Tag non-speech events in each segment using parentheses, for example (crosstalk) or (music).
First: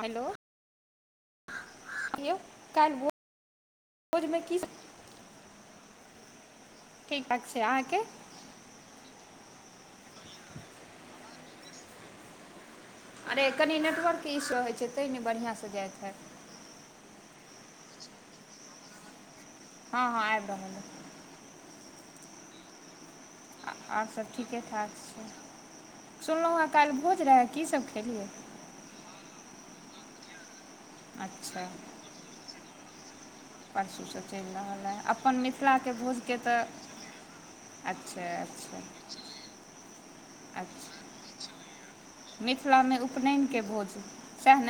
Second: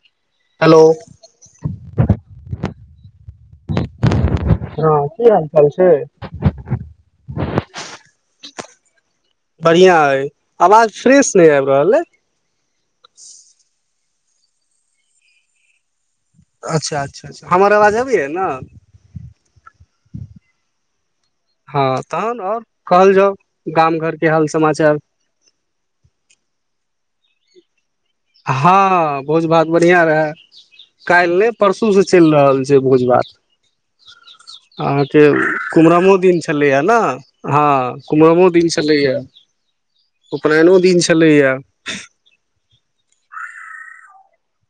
hello hello यौ कालहि भोर हेलो की हाल चाल छै अच्छा अहाँके बढ़िआँ अइ आवाज फ्रेश नहि आबि रहल अइ अरे कनि नेटवर्कके ईशो होइ छै तै ने बढ़िआँसँ जाइत हइ अच्छा अच्छा हमर आवाज अबी है ने हँ हँ आबि रहल ह हँ तहन आ ओर आर सभ ठीके ठाक छै सुनलहुँ हेँ काल्हि भोज रहै कीसभ खेली हँ भोज भात बढ़िया रहय काल् नहि अच्छा परसू से चलि रहल छै भोज भात परसूसँ चलि रहल अ अइ अपन मिथिलाके कुमरमो भोजके दिन तऽ छलै आ न हा अच्छा कुमरनो क उ दिन अच्छा छलैया उपनेनो अच्छा दिन छलैया मिथिलामे उपनयनके भोजन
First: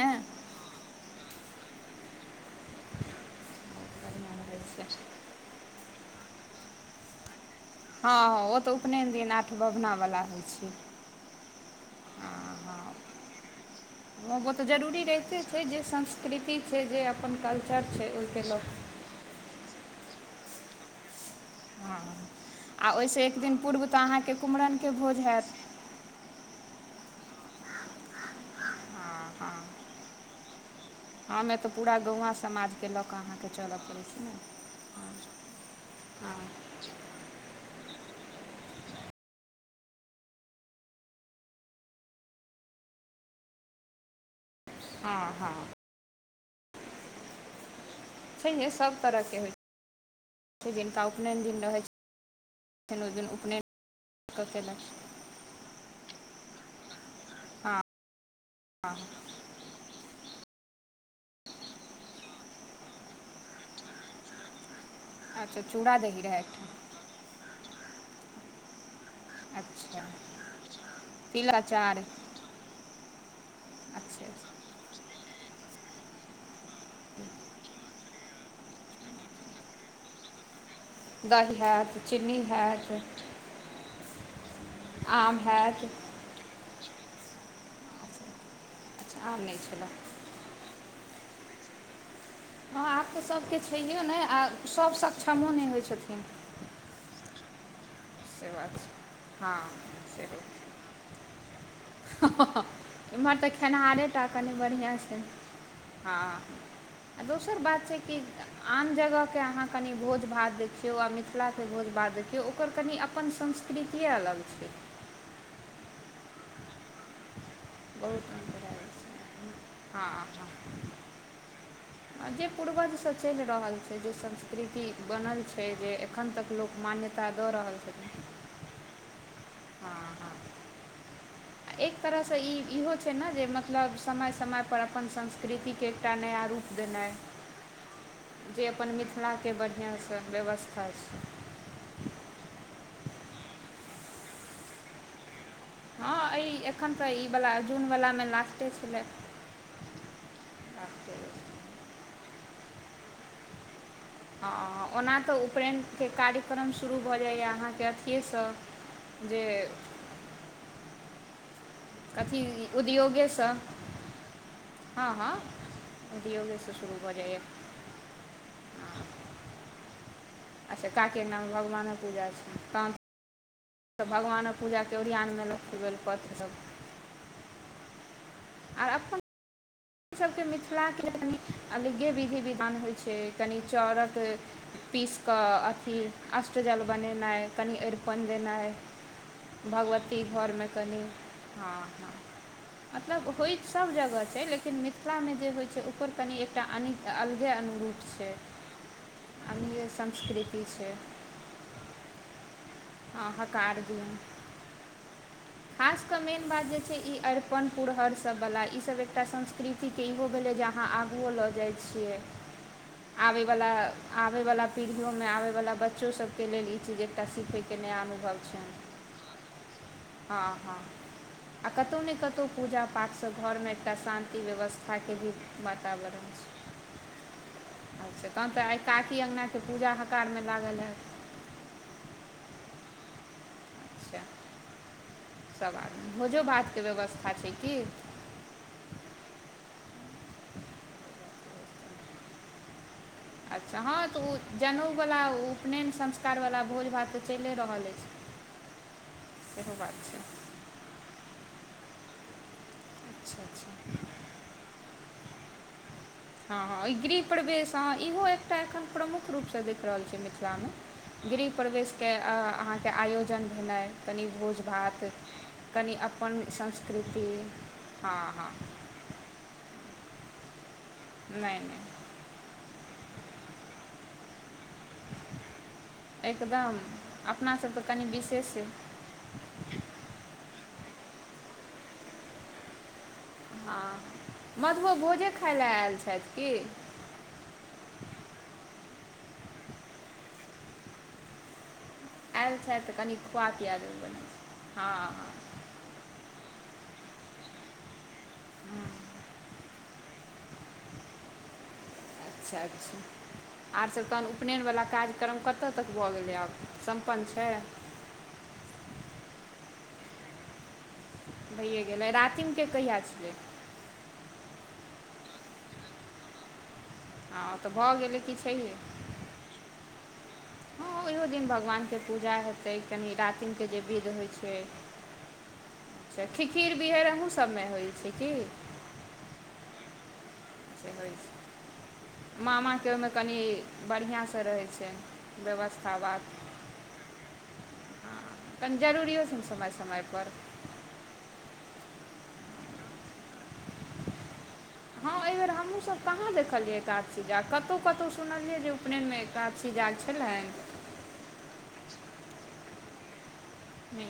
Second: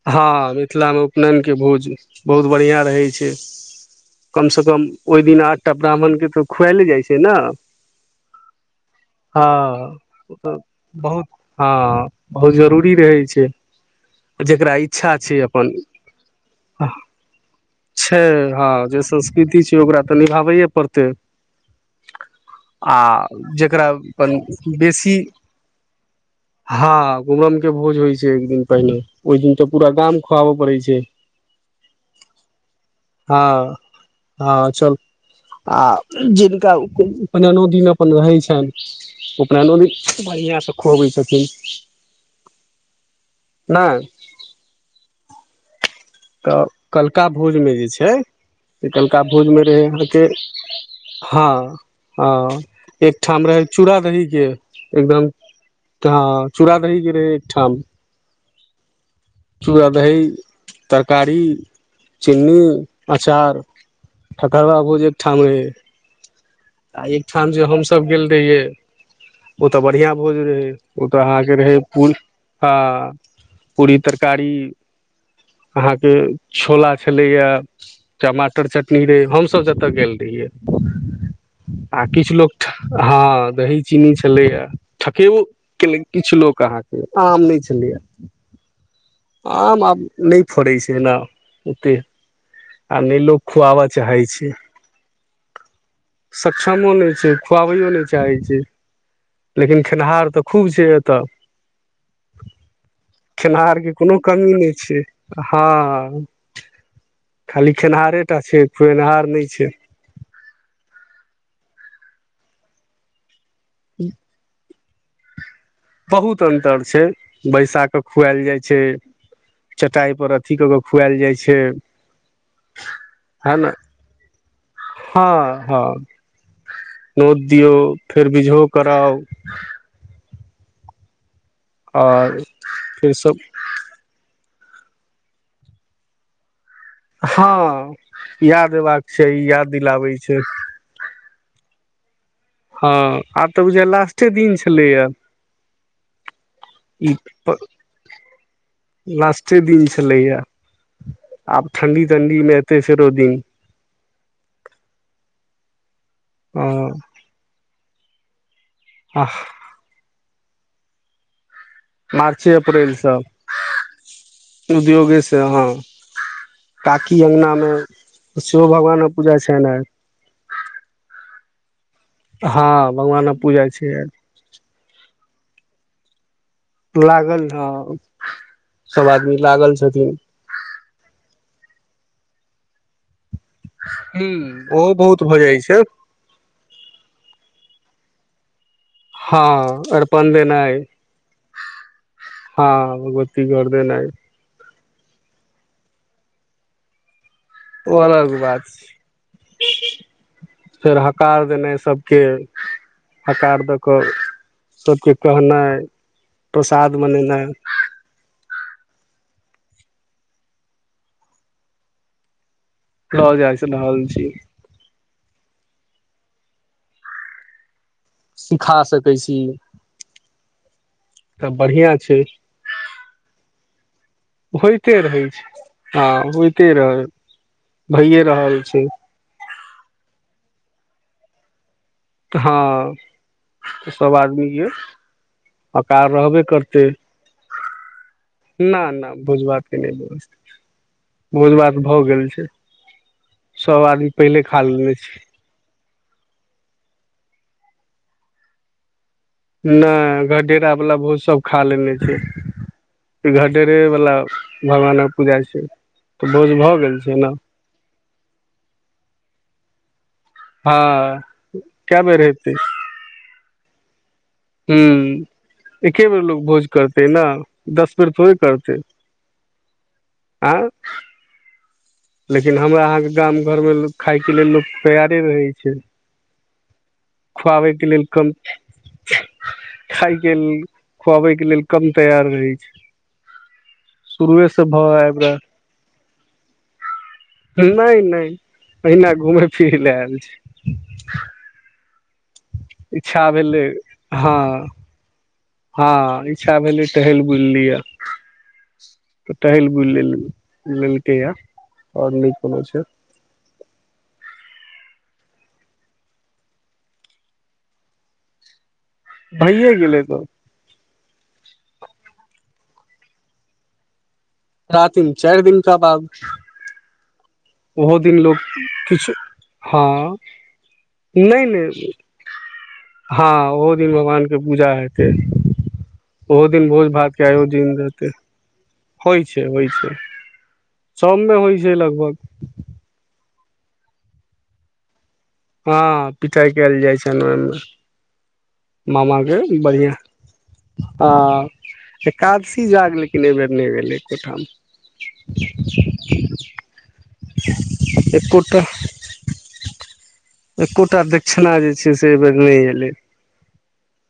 हँ मिथिलामे उपनयन के भोज बहुत बढ़िआँ रहै छै बढ़िआँ कम रहै से कम छै ओहि दिन आठटा ब्राह्मण के तऽ खुआएले जाइ छै ने हँ हँ ओ तऽ उपनयन दिन आठ हँ भभना होइत छै बहुत हँ बहुत ह जरूरी रहै छै ह बहुत तऽ जेकरा जरूरी इच्छा रहिते छै अपन जे संस्कृति छै जे अपन कल्चर छै ओहिके लऽ हँ जे संस्कृति छै ओकरा तऽ निभाबैए पड़तै (unintelligible) हँ आ ओहिसँ एक दिन पूर्व जेकरा तऽ अहाँके अपन कुम्हरमके बेसी भोज हैत हँ गमम के भोज होइ छै एक दिन पहिने हँ ओहि दिन हँ त पूरा गाम खुआबऽ पड़ैत छै हमे तऽ पूरा गौवा समाजके लऽ कऽ हँ अहाँके चलऽ पड़ै छै ने हँ चल आ हँ जिनका उपनेनो दिन अपन रहैत छनि नदी बढ़िआं से खुआबै छथिन नहि आ (inaudible) तऽ कलका भोज में जे छै छैहे सब त कलका तरहके होइ भोजमे रहय अहके छै जिनका उपनयन हँ दिन रहै ह छनि ओहि दिन एकठाम उपनयन रहे चूड़ दही के कऽ केलक एकदम चूरा गेल रहै एकठाम हँ चूड़ा दही तरकारी चिनी अचार ठकार ब भ जे (unintelligible) अच्छा चूड़ा दही रहै एकठाम आ एक ठाम जे हमसभ गेल रहियै ओ तऽ अच्छा बढ़िआँ भोज रहै ओ तऽ तिल अहाँके रहै अचार पू हँ पूरी अच्छा तरकारी अहाँके छोला छलैए यै टमाटर चटनी रेहै हम सब जते गेल रहिये दही हैत आ किछु चिन्नी लोक हैत हँ दही चीनी छलैया आम ठकेबो हैत केलै किछु लोक अहाँके आम नहि छलैए अच्छा आम नहि छलऽ आब नहि फड़ै छैना ओत हँ आब तऽ सभके छैयो नहि आ छै सभ सक्षमो नहि होइ छथिन खुआबै नहि चाहै से छै बात छै हँ लेकिन खेनिहार तऽ खूब छै एतऽ एमहर तऽ खेनिहारे कोनो टा कनि कमी नहि बढ़िआँ छै हँ आ दोसर खाली बात छै कि खेनिहारे टा छै आन खुएनिहार जगहके नहि अहाँ छै कनि भोज भात देखियौ आ मिथिला भोज बाद देखियौ ओकर कनि अपन संस्कृतिए अलग छै बहुत अन्तर छै बैसा क बहुत खुआएल जाइ अन्तर छै आबै छै हँ चटाइ पर हँ अथि कऽ के खुआल जाइ छै जे पूर्वजसँ चलि है ने रहल छै जे संस्कृति हँ बनल छै हँ जे एखन तक लोक मान्य नोत दियौ फेर बीझो कराउ हँ हँ एक तरहसँ आओर ई इहो छै फेर ने सब जे मतलब समय समय पर अपन संस्कृतिके एकटा नया रूप देनाइ हँ जे याद अपन एबाक चाही मिथिलाके याद दिलाबै बढ़िआँसँ छै व्यवस्था छै (inaudible) हँ आब तऽ ओझा लास्टे दिन छलैए (inaudible) हँ एइ एखन तऽ ई व जून वलामे लास्टे छलै लास्टे दिन छलैया लास्टे आब ठण्डी ठण्डी में तेसरे ओ दिन ह ओना तऽ उपनयनके कार्यक्रम हँ शुरू भऽ जाइए अहाँके अथिएसँ जे आह कथी मार्चे अप्रैल उद्योगे सँ उद्योगे से हँ शुरू भऽ काकी जाइए अङ्गनामे सेहो भगवान पूजा छै ने अच्छा काकी आंगना मे भगवानक पूजा छै हँ तहन भगवानक पूजा छै तऽ आइ भगवानक पूजा के ओरियान में लगतै बेलपत्र सभ लागल हँ सब आदमी लागल छथि हम सभके मिथिलाके कनि अलगे विधि विधान होइ छै कनि चाउरक ओहो पिस बहुत भऽ कऽ जाइ छै अथी अष्टजल बनेनाइ कनी अरपन देनाइ हँ भगवती अरिपण घरमे देनाइ कनि हँ हँ हँ मतलब भगवती होइत गौर सभ देनाइ जगह छै लेकिन लेकिन मिथिला मे जे होइ छै ओकर कनि एकटा अ अ ओ अलग बात अन्य छै संस्कृति छै फेर हकार देनाइ सभके हँ हकार दऽ कऽ दियौन सबके कहनाइ खास के मेन बात जे प्रसाद छै ई बनेनाइ अरिपन पुरहर सब वला ई सब एकटा संस्कृतिके इहो भेलै जे अहाँ आगुओ लऽ जाइ छियै लऽ जा आबेवला रहल छी आबेवला पीढ़ियोमे आब वाला बच्चो सब के लेल ई चीज एकटा सीखे के नया अनुभव सिखा सकै छी ह हँ तऽ आ बढ़िआँ कतहुँ ने छै कतहुँ पूजा पाठसँ घरमे एकटा शान्ति व्यवस्था होइते के रहै भी छै वातावरण हँ छै होइते रहै भइए अच्छा तहन तऽ रहल आइ छै काकी अँगनाके पूजा हकार मे लागल हेत हँ तऽ सभ अच्छा आदमी यए सब हकार आदमी रहबे भोजो भातके करते बेबस्था छै कि ना ना भोज भात के नय बेबस्ता (inaudible) बोझ भात भऽ गेल छै अच्छा सब हँ आदमी तऽ उ पहिले खा जनेउ लेने छै बला उपनयन संस्कार बाला भोज भात तऽ चैले रहल अछि सेहो बात छै नहि घढेरा वाला भोज सब खा लेने छै अच्छा अच्छा घटेरे बाला भगवानक पूजा छै तऽ भोज हँ भऽ हँ गेल छै गृह ने प्रवेश अ इहो एकटा एखन प्रमुख रूपसँ देख रहल छियनि मिथिलामे हँ गृह कए प्रवेशके बेर हेतै अहाँके आयोजन भेनाइ कनि भोज हूँ भात कनि एके बेर लोक अपन भोज करतै संस्कृति ने दस बेर हँ थोड़े हँ (inaudible) करतै आँ नाइ नाइ लेकिन हमरा अहाँके गाम घरमे खायके लेल लोक तैयारे रहै छै एकदम खुआबै अपनासभ तऽ के कनि लेल कम विशेष खाायके खुआबैके लेल कम तैयार रहै छै हँ शुरुए से भाव मधुओ आबि भोजे खाय लेल आयल छथि की नहि नहि अहिना घुमै फिरै लेल आयल छैय आयल छथि तऽ कनि इच्छा खुआ भेलै पिया देबै बनै हँ हँ हँ हँ इच्छा भेलै टहैल बुलली लिए टहैल बुल लेल लेलकै या आओर नइ अच्छा कोनो छै अच्छा आर सब तहन उपनयनवला कार्यक्रम कतय तक भऽ गेलै आब सम्पन्न छै (unintelligible) भैए गेलै त भैए गेलै रातिम के कहिया छिए रातिम चारि दिन कऽ बाद हँ तऽ भऽ ओहो दिन गेलै कि लोक छैहे किछु हँ हँ ओहिओ नहि दिन नहि भगवानके पूजा हेतै कनि हँ रातिमके ओहो जे दिन विध होइ भगवानके छै पूजा हेतै से ओहो दिन खिखीर भोज बिहैर भात के अहूँसबमे आयोजन होइ जेतै छै कि होइ छै होइ छै सबमे होइ छै छै लगभग मामाके ओहिमे कनि बढ़िआँ सँ रहै छै बेबस्था हँ बात पिटाई कयल जाइ छनि ओहिमे हँ कनि जरूरिओ छै ने मामाके समय बढ़िआँ समयपर हँ एकादशी जाग लेकिन एहिबेर नै भेलै एको ठाम हँ ए बेेर हमहू सब कहाँ देखलियै एकादशी जाग कतौ कतौ सुनलियै एकोटा जे उपनयन मे एकादशी जाग छै एकोटा दक्षिणा जे छै से एहि बेर नइ एलै नहि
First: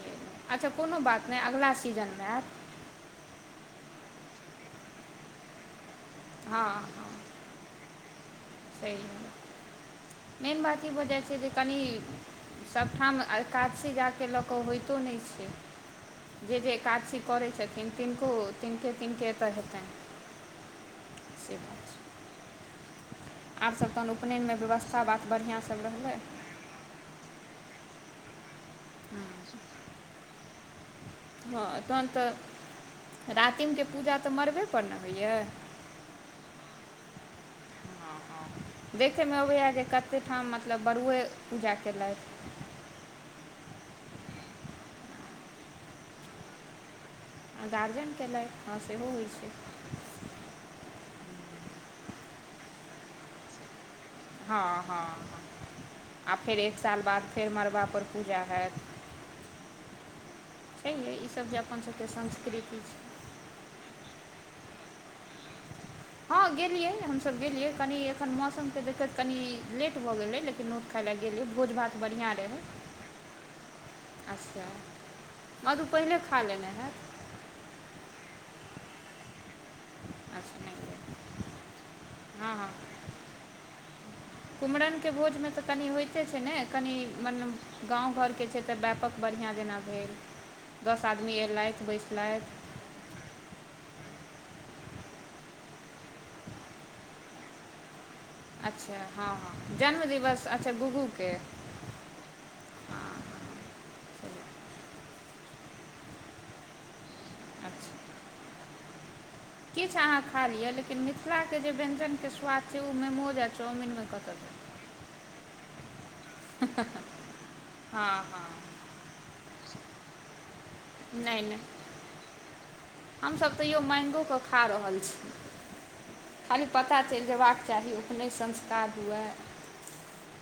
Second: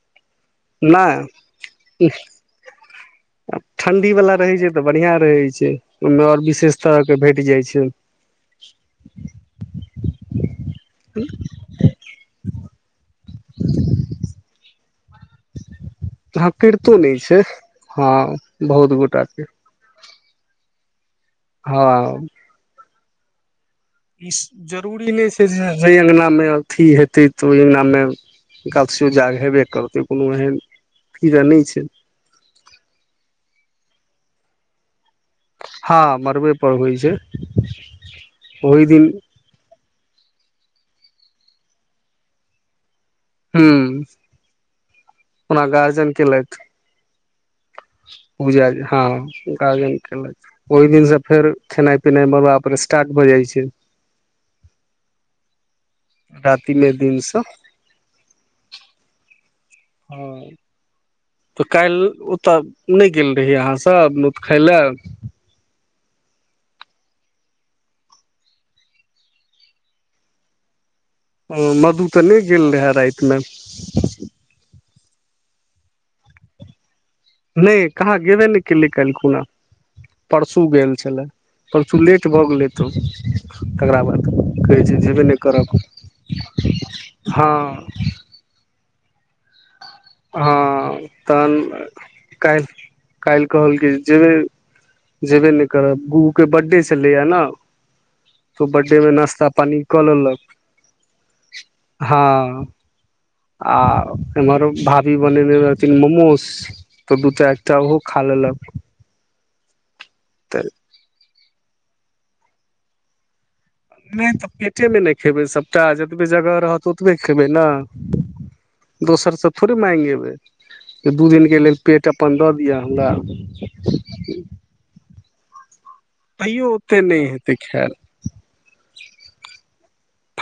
अच्छा कोनो बात नहि अगिला सीजनमे आयत ठण्डी वला रहै छै तऽ बढ़िया रहै छै ओहिमे आओर विशेष तरह के भेट जाय छै स मेन बात ई भऽ जै छै कनी सब ठाम कातसँ जााक लऽ कऽ होइतो नइ छै हँ जे जे करितो नहि एकादशी छै करै छथिन हँ तनको बहुत तिनके गोटा तिनके के एतय हेतनि से बात हँ छै आब सब तहन ई उपनयनमे बेबस्था जरूरी नइ बात छै बढ़िआँ जे सब ओय रहलै अंगनामेअथी हेतै तऽ ओहि अगनामे एकादशी जाग हेबे करतै कोनो एहन कीड़ा नहि हँ छै तहन तऽ (unintelligible) रातिमके पूजा तऽ मरबे पर ने होइए हँ मरबे पर होइ छै ओहि दिन देखैय मे अबैये जे कते ठाम मतब मतलब बड़ुए पूजा केलथि ह ओना गार्जन केलक आ गार्जियन केलथि पूजा हँ सेहो होइ छै गार्जन केलक ओहि दिनसँ फेर खेनाइ पिनाइमे बापर स्टार्ट भऽ जाइ छै हँ हँ आ फेर राति एक मे साल दिन बाद से फेर मड़बा पर पूजा हैत हँ छैहे ईसब जे तऽ अपन सबके काल्हि ओतय संस्कृति छै नहि गेल रहिय अहाँसभ नोत खेलऽ हँ गेलियै हमसभ गेलियै कनि एखन मौसमके देखैत कनि लेट भऽ गेलै लेकिन ओ ओ मधु तऽ नहि गेल रहए रात में अच्छा मधु पहिले खा लेने हैत नहि कहाँ गेबे न के कल्हि खुना अच्छा परसू नहि गेल लेबै छलै परसू लेट भऽ हँ गेलै हँ तऽ तकरा बाद कहै छै कुम्हरमके जेबे नहि भोजमे तऽ करब कनि होइते छै ने कनि हँ मनेब गाँव घरके छै तऽ व्यापक बढ़िआँ जेना भेल हँ दस आदमी तहन अएलथि बैसलथि काल काल्हि कहल कि जेबै जेबे नहि करब बू के बर्थडे छलैए ने तऽ अच्छा बर््डेमे हँ नाश्ता हँ पानि कऽ लेलक जन्मदिवस अच्छा गुग्गूके हँ हँ आ एम्हर भाभी बनेने रहथिन मोमोस तऽ दू तऽ एकटा अच्छा ओहो खा लेलक अच्छा अहाँ खा तऽ लिए लेकिन मिथिला के व्यंजन के स्वाद छै ओ मेमोज नहि तऽ पेटे मे नहि खेबै सबटा जतबे जगह रहत ओतबे खेबै ने हँ हँ दोसर सब थोड़े माइग एबै दू नहि दिन नहि के लेल पेट अपन दर हमसभ तैओ मैंगोक कऽ खा रहल छी खाली तैयो ओते पता चलि नहि हेतै जेयबाक चाही खायल ओपनायन नहि संस्कार हुए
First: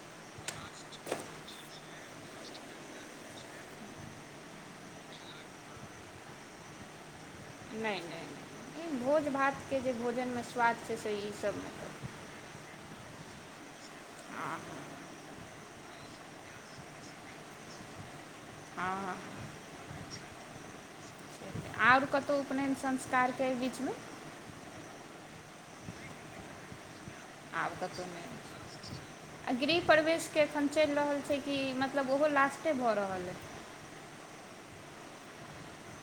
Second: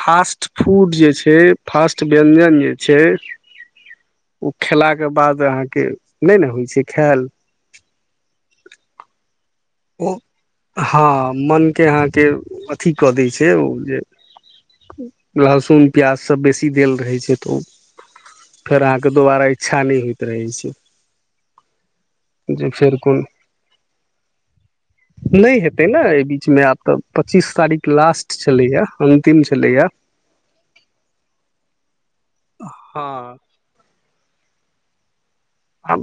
फास्ट फूड जे छै फास्ट व्यञ्जन जे छै ओ खेलाके बाद अहाँके नहि ने होइ छै खायल नहि नहि नहि ई भोज भात ओ हँ मनके तऽ अहाँके अथी कऽ दै छै ओ जे लहसुन प्याज सभ बेसी देल रहै छै तऽ ओ फेर हँ अहाँके हँ दोबारा इच्छा नहि होइत रहै छै आओर कतहु जे उपनयन फेर कोन संस्कारके एहि बीचमे नहि हेतै न एहि बीच में आब तऽ पच्चीस आब क तारीख लास्ट छलैया अन्तिम आ गृह छलैया परवेशके एखन चलि रहल छै कि मतलब ओहो लासटे बड़ हँ ह आ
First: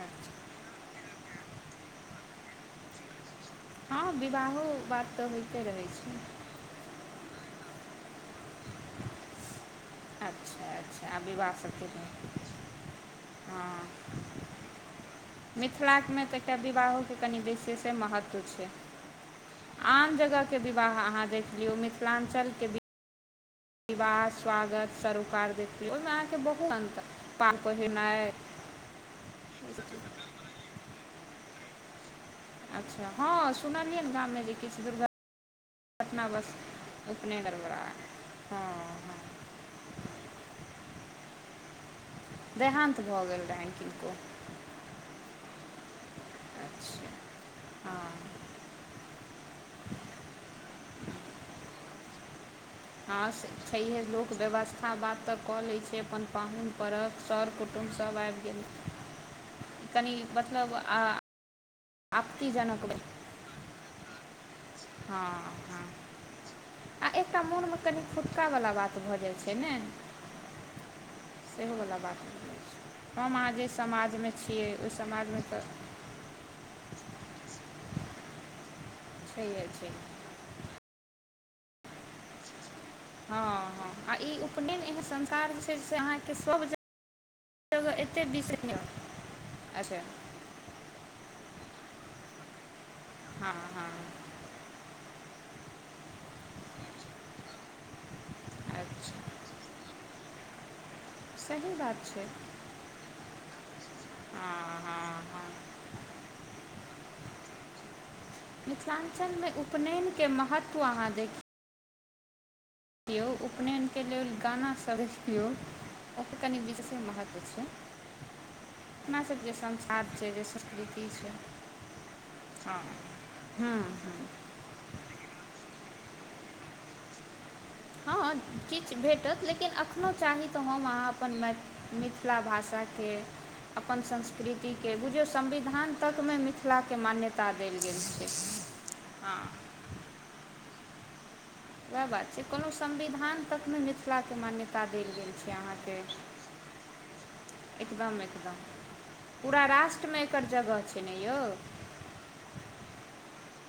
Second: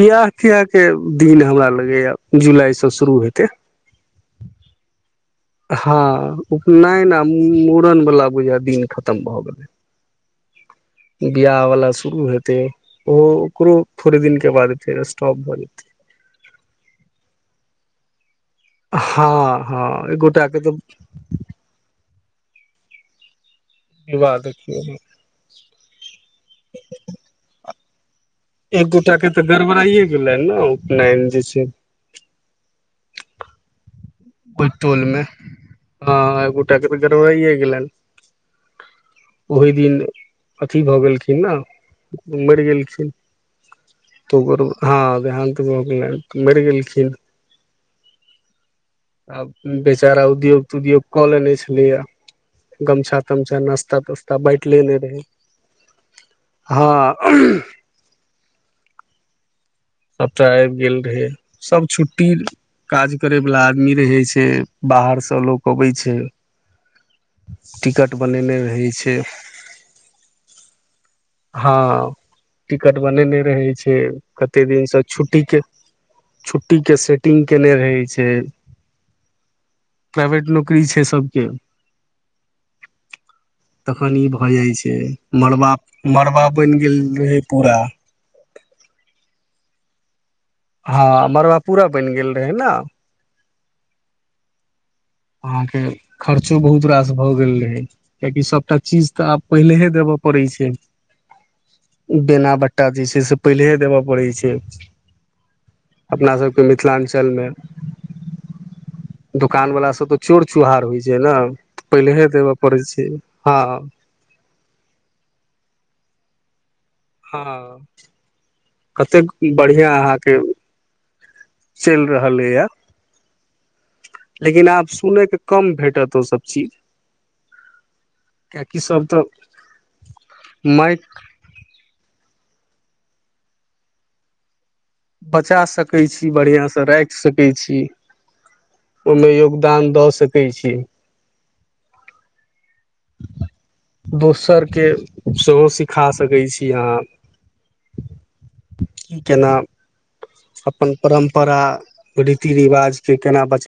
बिवाह अच्छा किय के दिन हमरा लगैएा जुलाई से शुरू हेतै हँ विवाहो बात तऽ होइते रहै छै न बला बुझा दिन खतम भऽ गेलै अच्छा अच्छा आ विवाह बिवाह वालला सभके शुरू हेतै ओहो ओकरो हँ थोड़े दिन के बाद फेर स्टॉप भऽ जेतै ऽ एकटा विवाहोक के कनि विशेष ते महत्व छै हँ हँ आन एक जगह गोटा के तऽ विवाह अहाँ देख लिओ मिथिलाञ्चलके बीच विवाह स्वागत सरोकार देखतीियै ओहिमे अहाँके बहुत अन्त पाल पहिनाइ एकगोटााके तऽ गड़बड़इए गेलै ने उपनयन जे छै अच्छा हँ सुना ओहि टोल में ह एक दुर्घटनावश गोटा के तऽ उपनयन गरबडा गड़बड़ा हँ हँ ओहि दिन अथी भऽ गेल क मरि गेल देहान्त छी भऽ गेल रहनि किनको तकर हँ देहान्त गेल मरि अच्छा गेलखिन हँ आ बेचारा उद्योग त उद्योग कऽ लेने छले हँ स छैहे लोक तास्ता बाँटि व्यवस्था लेने रहै बात तऽ कऽ लै छै अपन पाहुन परक सर हँ कुटुम सब आईब गेल कनि सबटा आबि मतलब गेल आ रहय सब छुट्टी आपत्तिजनक काज करैवला आदमी रहै छै हँ बाहरसँ लोक हँ अबै छै आ एकटा मोनमे कनि टिकट बनेने फुटकावला रहै बात भऽ जाइ छै ने सेहोवला हँ बात भ जाइत टिकट छै हम बनेने अहाँ जे रहै छै समाजमे छी कते दिनसँ छुट्टी के छुट्टी के सेटिंग केने रहे छै छैहे छै प्राइवेट नौकरी छै सभके (inaudible) हँ आ तखन ई भऽ जाइ उपनयन छै एहन संस्कार जे मड़बा छै से मड़बा बनि गेल रहै पूरा बीस अच्छा हँ मड़बा पुरा बनि गेल रहै न हँ हँ अहाँके खर्चो बहुत रास भऽ गेल रहै कियकि सभटा चीज अच्छा तऽ आब पहिलेहे देब परै छै (inaudible) छै बेना बट्टा जे छै से पहिलेहे देबय पड़ै छै हँ हँ हँ अपना सबके मिथिलांचलमे मिथिलांचलमे उपनयन चोर चुहार होइ छै न पहिलेहे देब कियौ उपनयनके लेल गाना सभ रखियौ ओत कनि विशेष हँ अपना कतेक सभ जे बढ़िआँ संस्कार छै अहाँके जे संस्कृति छै चलि रहल अइ हँ हँ लेकिन आब सुनय के कम भेटत ओसब चीज हँ कियाकि किछ सभ तऽ भेटत लेकिन अखनो चाही तऽ हम माइक अहाँ अपन मैथिली मिथ मिथला भाषा के अपन संस्कृति ठीके बुझियौ बचा संविधान सकै तक छी मे बढ़िआँसँ मिथिलाके मान्यता देल गेल छै ओ मे हँ योगदान दऽ सकय छी वेह बात छै कोनो संविधान तक ने मिथिलाके मान्यता दोसरके देल गेल छै सेहो अहाँके सिखा सकै छी अहाँ एकदम एकदम कि केना पूरा राष्ट्रमे एकर जगह अपन छै ने यौ परम्परा रीति रिवाज के केना बचा